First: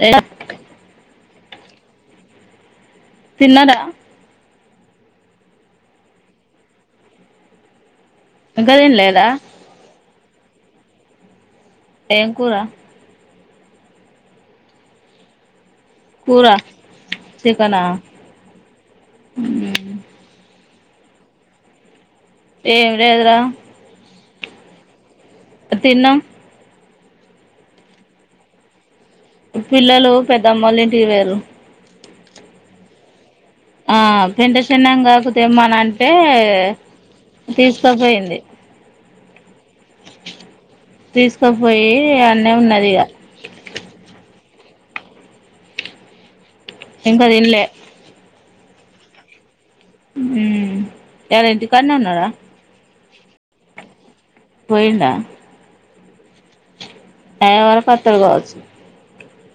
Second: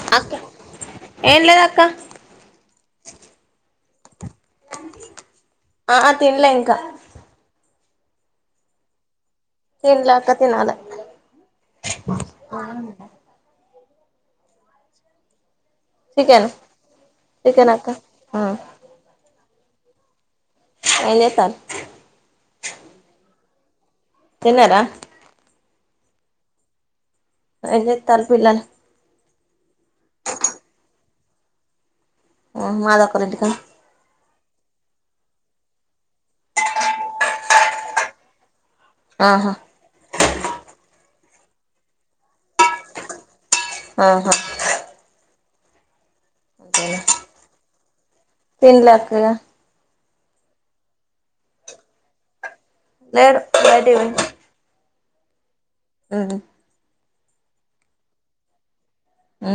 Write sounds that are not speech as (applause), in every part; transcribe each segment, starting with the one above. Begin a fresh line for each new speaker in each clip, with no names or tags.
madam
అక్క ఏం లేదు అక్క
తిన్నారా
ఆహా తినలే ఇంకా
ఇంకా తిన లేదా
తినలే అక్క తినాల
ఏం కూర
ఇప్పుడిప్పుడే
కూర
చికెన్ చికెన్
చికెనా
అక్క
మ్ అ
ఏంచేతాండ
ఏమి లేదరా
తిన్నరా
తిన్నాం
ఏం చేత్తలు పిల్లలు
పిల్లలు పెద్దమొల్లా ఇంటికి పోయిరు
ఓహొ మాధవక్కోలింటిక
ఆ పెంట చిన్నం కాకతేమ్మనంటే తీసుకోపోయింది
ఆహా
తీసుకపోయి అన్నే ఉన్నది ఇగ
ఆహా
ఇంకా తిన్లే
తిన్లే అక్క ఇగ
ఊ ఇయ్యాల ఇంటి కన్నే ఉన్నారా
లేడు బయిటికీ పోయిండు
పోయిండా
ఉహు
టైమ్ వరకు అత్తడు కావచ్చు
ఊ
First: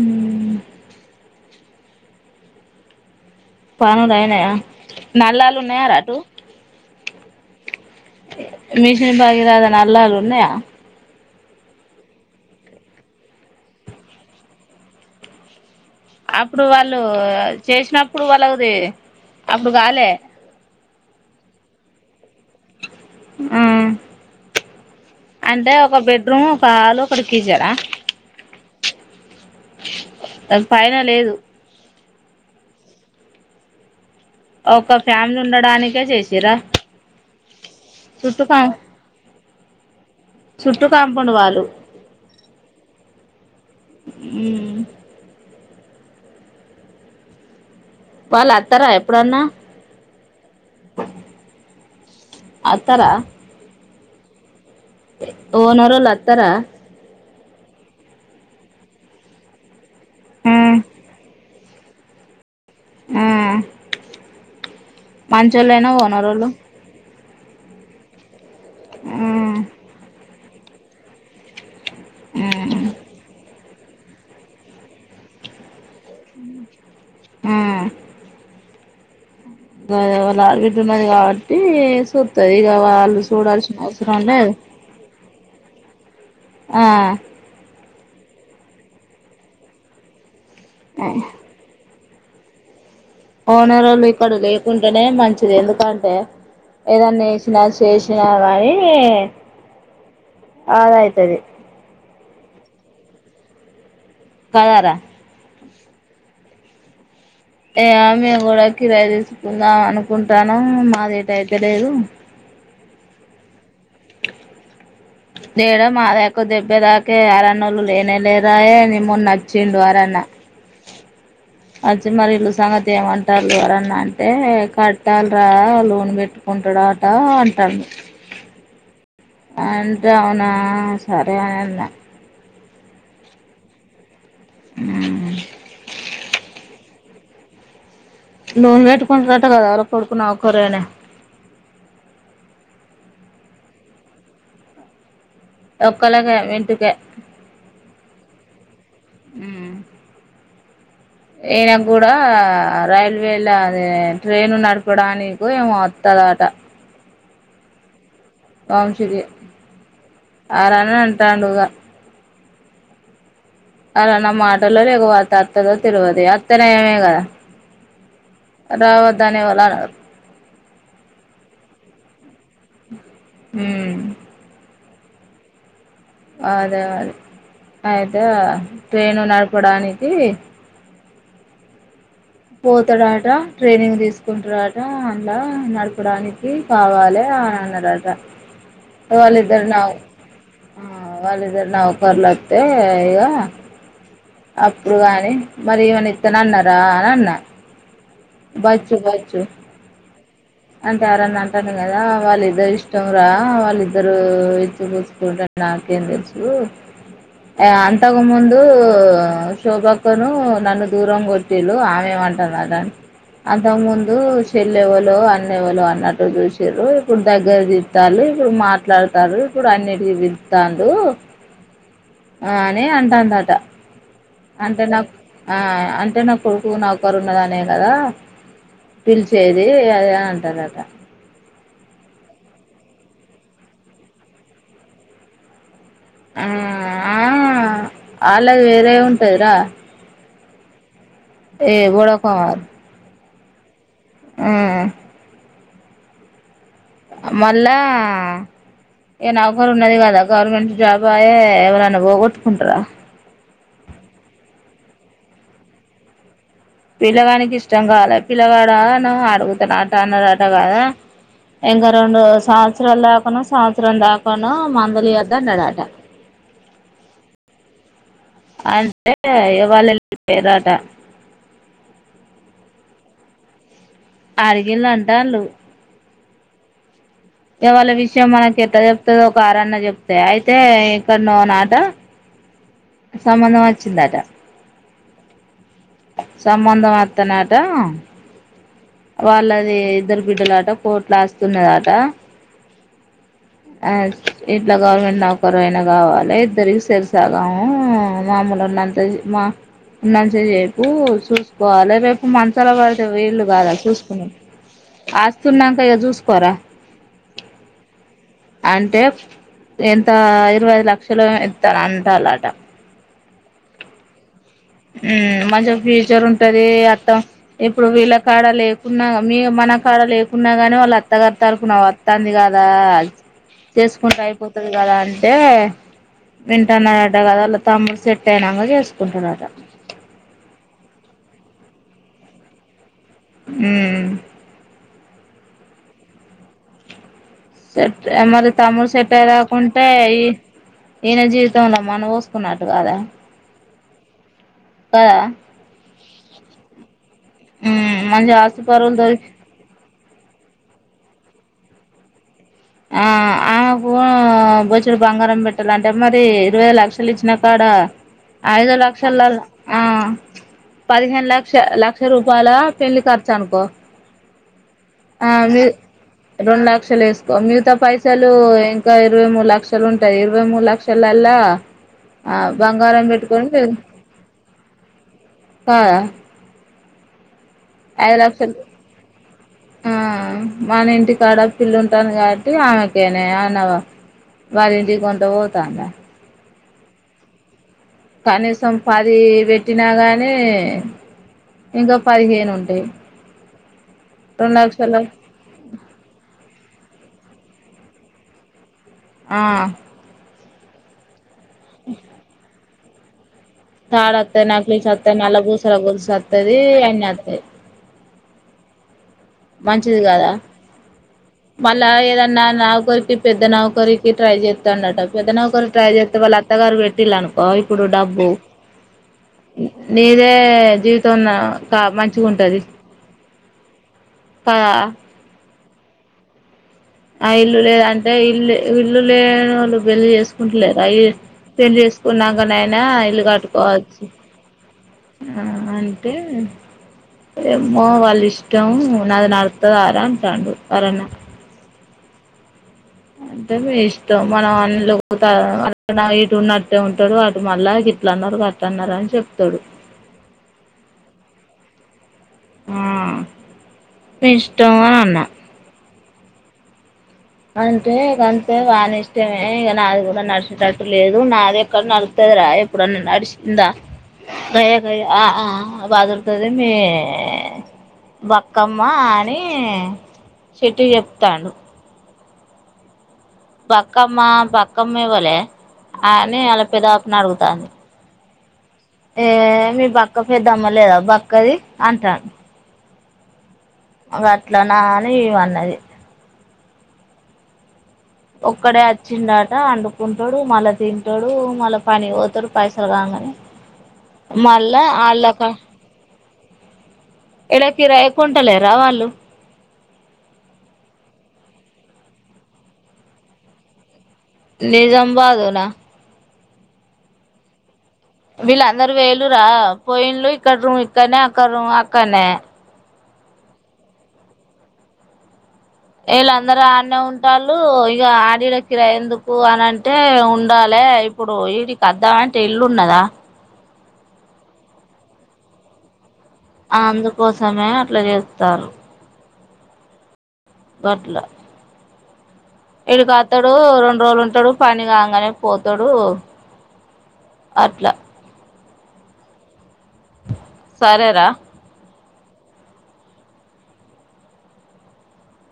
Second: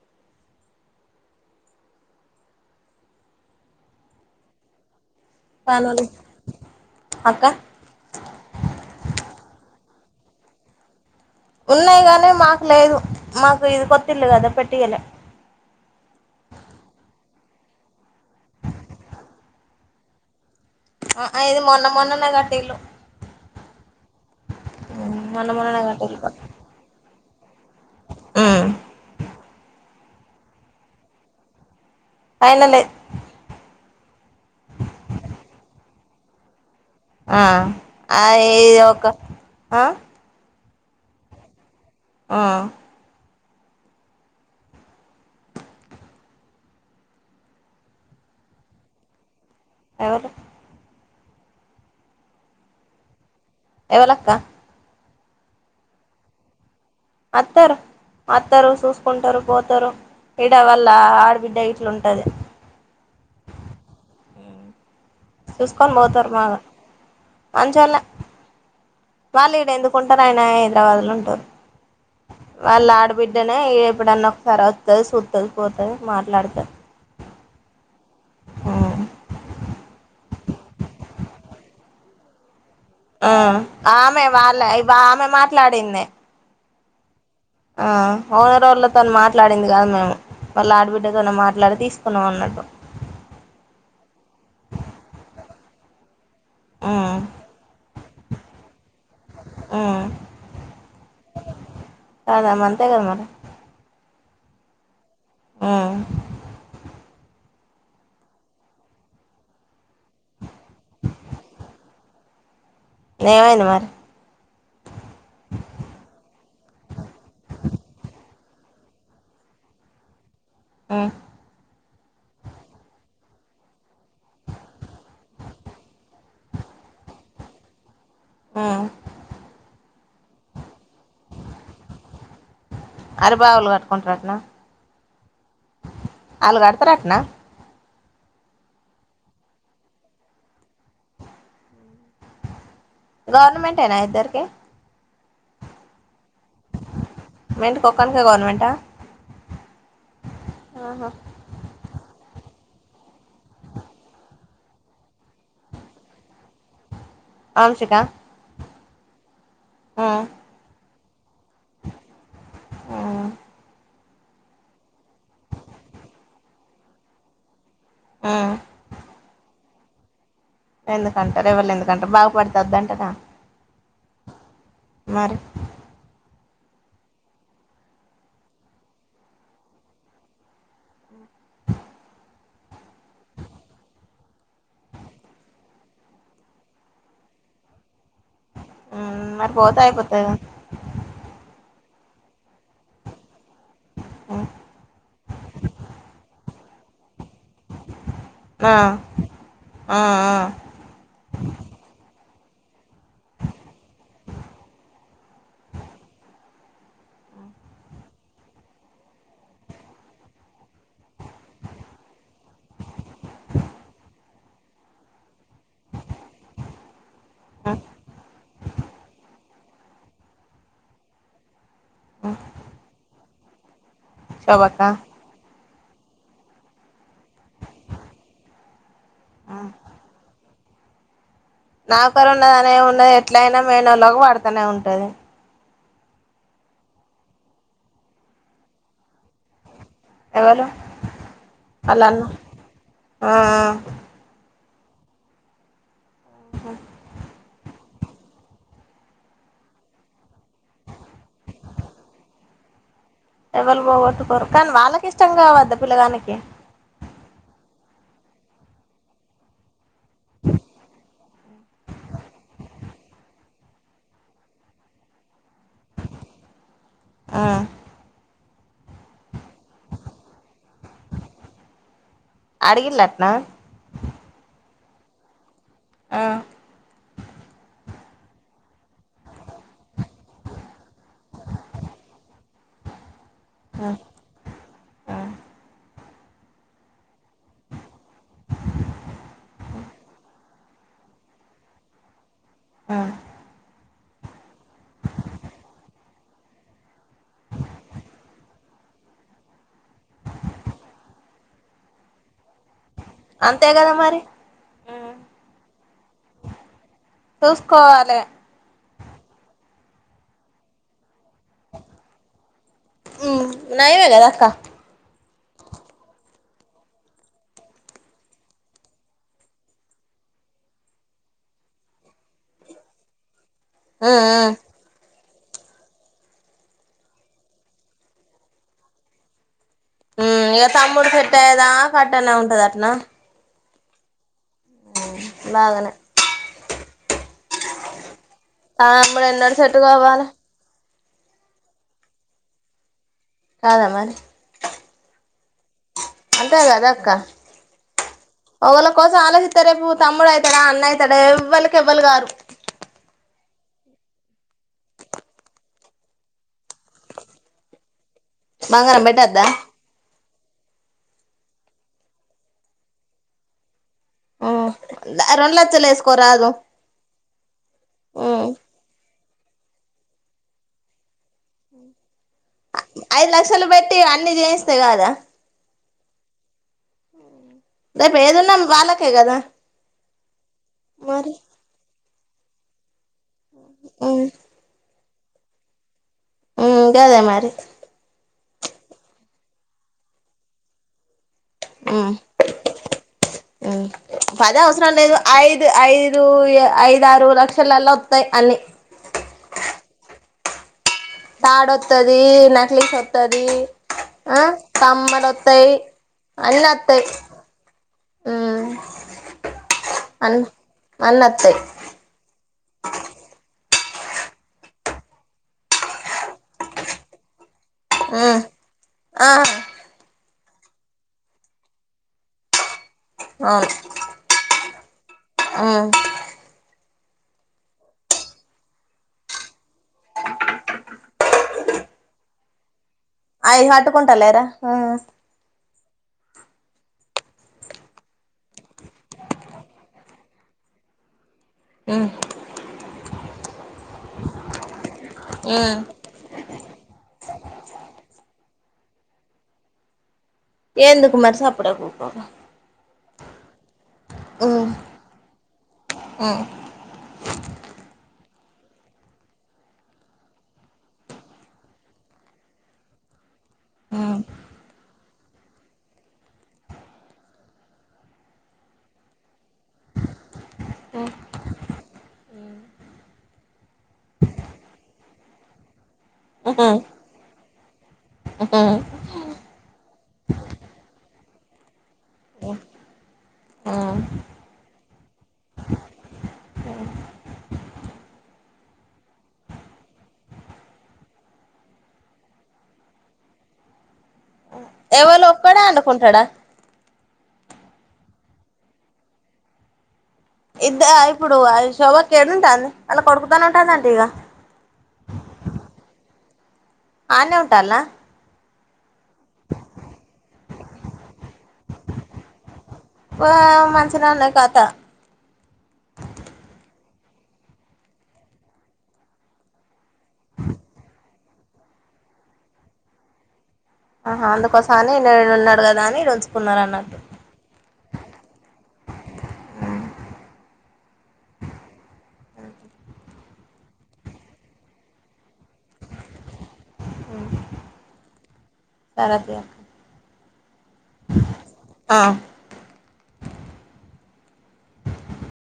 ఊ పనులైనయా నల్లాలు ఉన్నాయారా
పనులు
అటు
అక్క
మిషిన్ భగీరథ నల్లలు ఉన్నాయా
ఉన్నాయి కగానీ మాకు లేదు మాకు ఇది కొత్తిళ్ళు కదా పెట్టియలే
అప్పుడు వాళ్ళు చేసినప్పుడు వాళ్ళది అప్పుడు కాలే
ఆ ఇది మొన్న మొన్ననే కట్
ఆ
మొన్న
అంటే
మొన్ననే
ఒక బెడ్రూమ్ ఒక హాలు ఇప్పటికీ ఈ జల
ఆ
అది పైన లేదు
పైన లేద్
ఒక ఫ్యామిలీ ఉండడానికే చేసిరా
ఆ ఆ
చుట్టూ కా
ఏ ఒక ఆ
చుట్టూ కాంపౌండ్ వాళ్ళు
ఆ
ఉ వాళ్ళు అత్తరా ఎప్పుడన్నా
ఎవరు
ఆత్తరా
ఎవలక్క
ఓనరోళ్లు అత్తార
వత్తరు వత్తరు చూసుకుంటరు పోతారు ఇడ వాళ్ళ
ఆ
ఆడిబిడ్డ ఇ అట్లుంటది
ఊ మంచోళ్లేనా ఓనరోళ్లు
మజాల వాల ఇడందు కుంటారయణ హైదరాబాద్ లో ఉంటారు వాళ్ళ ఆడుబిడ్ ఎప్పుడన్నా ఒకసారి వస్తుంది చూతుది పోతుంది మాట్లాడుతుది
మ్మ్
మ్మ్
అదే వల్ల ఆడ బిడ్డ ఉన్నది కాబట్టి సూతది ఇ
ఆ ఆమె వాళ్ళ ఇ ఆమె మాట్లాడింది
ఆ
ఆ ఓనర్ వాళ్లతో మాట్లాడింది కాదు మేము వాళ్ళ ఆడబిడ్డతోనే మాట్లాడి తీస్త కొన అన్నదు
ఓనర్లు ఇక్కడ లేకుంటేనే మంచిది ఎందుకంటే
ఆ
ఏదన్నా వేసినా చేసినా కానీ
ఆ
ఆద అవుతుది
కాదమ్మ అంతే కద మరి
కద ర
ఆ
ఏయా మేము కూడా కిరాయి తీసుకుందాం అనుకుంటాను మాది అయితే లేదు
ఏమైంది మరి
లేయడం మా దాకు దెబ్బే దాకే అరన్నళ్ళలు లేనే లేదాయ ని మని నచ్చిండు అరన్న
ఆ
అది మరి ఇల్లు సంగతి ఏమంటారువరన్నా అంటే కట్టాల రా లూన్ పెట్టుకుంటాడా అట అంటాడు
ఆ
అంటే అవునా సరే అని అన్నా
అరి బావులు కట్టుకుంటారు అటన
మ్మ్
అలు గడతారటనా
లోూన్ నట్టుకుంటట కదర కొడుకున్నా ఒక ఒకరేనే
గవర్నమెంట్ ఏనా ఇద్దరీకి
ఒకే
మంట కొక్కనిక గవర్నమెంటా
మ్మ్
ఆహా
ఈయన కూడా రైల్వేల అద ట్రైను నడపడానికి ఏమో వత్తదట
ఆంషిక
వంశీ కే అరనా అంట తండ్రగ్
ఆ
అలా నా మాటల్లో లేకుపోత అత్తదో తిరుగుదు అత్తనే ఏమే కదా
ఆ
రావత దానే వ
ఎందుకంటారు ఎవల్నే ఎందుకంటారు బాగుపడితే వద్దంటనా
హ్మ్
మరి
అదే అదే అయితే ట్రైను నడపడానికి పోతాడట ట్రైనింగ్ తీసుకుంటాడట అన్లా నడపడానికి కావాలే అని అన్నాడట
మ్మ్ మరి
వాల్లిద్దరు
పోతే
నవ్
అయిపోతది కదా
ఆ వాళ్లిద్దరు నవ్ వర్లత్తె ఇగా అప్పుడు గాని మరి ఏమన ఇత్తను అన్నా రా అనా అన్న
ఆ
బచ్చు బచ్చు
ఆ ఆ
అంటే ఎవరన్నా అంటాను కదా వాళ్ళు ఇద్దరు ఇష్టం రా వాళ్ళిద్దరు ఇచ్చి పూచ్చుకుంట నాకేం తెలుసు అంతకు ముందు శోభా అక్కను నన్ను దూరం కొట్టిల్లు ఆమెమంటున్నారుని అంతకు ముందు చెల్లె ఎవలో అన్నె ఎవలో అన్నట్టు చూసిర్రు ఇప్పుడు దగ్గర తీత్తాల్లు ఇప్పుడు మాట్లాడతారు ఇప్పుడు అన్నిటికి పిళ్తాండు ఆనే అంట అ ట అంటే
శోభక్క
నా ఆ అంటే నా కొడుకు నా ఒకరు ఉన్నదనే కదా పిలిచేది అదే అంటనరు
నా కరు ఉన్నద అనే ఉండదు ఎట్ల అయినా మేనోళ్ళకి పడుతానే ఉంటది
ఆ ఆ వాళ్ళది వేరే ఉంటదిరా
ఎవలు
ఏ గోడా కుమార్
అ ఆ
హ్మ్
ఆఓహా
మళ్ళా ఏ నవకరు ఉన్నది కదా గవర్నమెంట్ జాబ్ ఆయె ఎవరన్నా పోగొట్టుకుంటారా
ఎవరు పోగొట్టుకోరు కానీ వాళ్ళకి ఇష్టం కావద్ద పిల్లగానికి
పిల్లగానికి ఇష్టం కాలే పిల్లగాడ ఆ అడుగుతున్నా న్నారట కదా ఇంకా రెండు సంవత్సరాల దాకానొ సంవత్సరం దాకానొ మందులు ఈయొద్దు అన్నాడట
హ్మ్
అంటే ఇగ వాళ్ళు ఎల్లిపేయిరట
అడిగిల్లట్నా
అరిగిళ్ళు అంటాన్లు
ఆ
ఇగ వాల్ల విషయం మనకి ఎట్ చెప్తదో ఒక అరన్న చెప్తే అయితే ఇక్కన్నో నాట సంబంధం వచ్చిందట సంబందం అత్ త్తనట వాళ్ళది ఇద్దరు బిడ్డలట కోట్లా ఆస్తున్నదాట
ఆ
ఆ ఇట్లా గవర్నమెంట్ నౌకరు అయినా కావాలి ఇద్దరికి సరి సగము మామ్ములు ఉన్నంత మా ఉన్నంత సేపు చూసుకోవాలి రేపు మంచాల పడ్ వీళ్ళు
అంతే
కాదా
కదా మరి
చూసుకుని ఆస్తునంక ఇగ చూసుకోరా
చూసుకోవాలే
అంటే ఎంత ఇరవై లక్ లు ఇత్తార్ అంటాలట
ఉమ్ నయమే కదా అక్క
ఉమ్ మంచిగా ఫ్యూచర్ ఉంటది అట్ట ఇప్పుడు వీళ్ళ కాడ లేకున్నా మీ మన కాడ లేకున్నా గాని వాళ్ళు అత్తగారి తరుపున వత్తాంది కదా చేసుకుంటే అయిపోతది కదా అం టే వింటన్నాడట కదా వాళ్ళ తమ్ముడు సెట్ అయినాక చేసుకుంటడట
ఉమ్ ఇగ తమ్ముడు సేట్టైయ్యే దాకా అట్టనే ఉంటడ్ అట్న
మ్మ్
బాగానే
సర్ మరి తమ్ముడి సెట్
తమ్ముడు
అయ్యే
ఎన్నడు సెట్
దాకుంటే ఇ
కావాలే
ఈయన జీవితంలో మన్ను పోసుకున్నట్టు కదా
కాదా మరి
కదా
అంతే కదక్క
ఉమ్ మంచి
ఒకలా
ఆస్తిపరువులు
కోసం
దొరికి
ఆలోచిస్తే రేపు తమ్ముడు అయితాడా అన్న అయితాడా ఎవ్వలికి ఎవ్వరు గారు
ఆ ఆమెకు బొచ్చెడు బంగారం పెట్టాలంటే మరి ఇరవై లక్షలు ఇచ్చినా కాడ ఐదు
బంగారం
లక్షల
పెట్టద్దా
ఆ పదిహేను లక్ష లక్ష రూపాయల పెళ్లి ఖర్చు అనుకో
ఆ
ఆ
రెండు లక్షలేసుకోరాదు
ఓంగీత పైసలు ఇంక ఇరవై మూడు లక్షలు ఉంటాయి ఇరవై మూడు లక్షల లా బంగారం పెట్టుకొని పేం
తే కాదా
కాదా
ఉమ్
ఐదు లక్షలు ఆ మన ఇంటి
మరి
కాడ పిల్లు ఉంటాను కాబ్ టి ఆ తేనే అన్నావు వాళ్ళింటికి పం ఎటు పోతందా
ఉ గదే మరి
కనీసం పది పెట్టినా గాని ఇంకా
హు
పదిహేను ఉంటాయి
హు
రెండు
పది అవసరం
లక్షల
లేదు ఐదు ఐదు ఐదు ఐదు ఆరు లక్షల వత్తాయి అన్ని
ఆ
తాడు వత్తాది నెక్లెస్ వత్తాది (inaudible)
తాడు ఆత్త ది నక్లెస్ వత్తాది
వస్తాయి
నల్లపూసల గొలుసు వత్తాది అన్ని వత్తాయి
ఆ
మంచిది కదా
వస్తాయి
మల్ల ఏదన్నా నౌకరికి పెద్ద నౌకరిక ట్రై చేస్తాడాంటా పెద్ద నౌకరికి ట్రై చేస్తే వాళ్ళ అత్తగారు పెట్టిల్లు అనుకో ఇప్పుడు డబ్బు
ఆ
నీదే నే జీవితం నా క మంచిగా ఉంటది
అవును
ఆ
ఓ
ఆ ఇల్లు లేద అంటే ఇల్లు ఇల్లు లేనోళ్లు పెళ్లి చేసుకుంటలేర పెళ్లి చేసుకున్నాంకనైన ఆయన
అయి కట్టుకుంటలేరా ఆ
ఆ అంటే ఏమో వాళ్ళ ఇష్టం నాది నడుస్తాదరా అంటాడు ఎవరన్నా
హు
అంటే మీ ఇష్టం మనం అన్లో గుతా ఇటు ఉన్నట్టే ఉంటాడు అటు మల్ల గిట్ల అన్నారు గా ఇట్లా అన్నారు అని చెప్తాడు
ఏందుకు మరి సప్పుడేకా ఉకోక
హు అయితే ఇష్టం అని అన్నా
హు
అంటే గంతే వాని ఇష్టమే ఇగా నాది కూడా నడిచేటట్టు లేదు నాది ఎక్కడ నడుతదిరా ఎప్పుడన్నా నడిచి ఉందా గయ్యగయ్య ఆ ఆ బదురుతది మీ బక్కమ్మ అని చిట్టికి చెప్తాండు బక్కమ్మ బక్కమ్మ ఇవ్వలే అని అలా పెదాకుని అడుగుతాంది ఏ బక్క పెద్ద అమ్మలేదా బక్కది అంటాడు అగు అట్ల నా అని ఇవన్నది ఒక్కడే వచ్చిండట వండుకుంటాడు మళ్ళా తింటాడు మళ్ళా పని పోతాడు పైసలు కాంగానే
ఎవళ ఒక్కడే అండుకుంటాడా
ఎళకిరా ఎకుంటల రా వాళ్ళు
ఇద్ద ఇప్పుడు శోభ ఏడు ఉంటుంది అలా కొడుకుతానే ఉంటుందింటడి ఇక
నిజాబాద్నా
ఆనే ఉంటాల
విలాంత అందరు వేలు రా పోయిలు ఇక్కడ ఇక్కనేక్క అక్కనే
ఆ మంచిినన్నా కాత
వీళ్ళందరూ ఆన్న ఉంటళ ఇక ఆడల కిరా ఎందుకు అనింట అంటే ఉండాలి ఇప్పుడు వడికిద్ద అంటే ఇల్లున్నదా
ఆహ అందుకోసం అని ఉన్నాడు కదా అని రోజు
ఆ అందుకోసమే అట్లా చేస్తారు బట్లా ఎడి కాతాడు రెండు రోజులు ఉంటాడు పని కాగానే పోతాడు అట్లా
సరా త
సరేరా
ఆ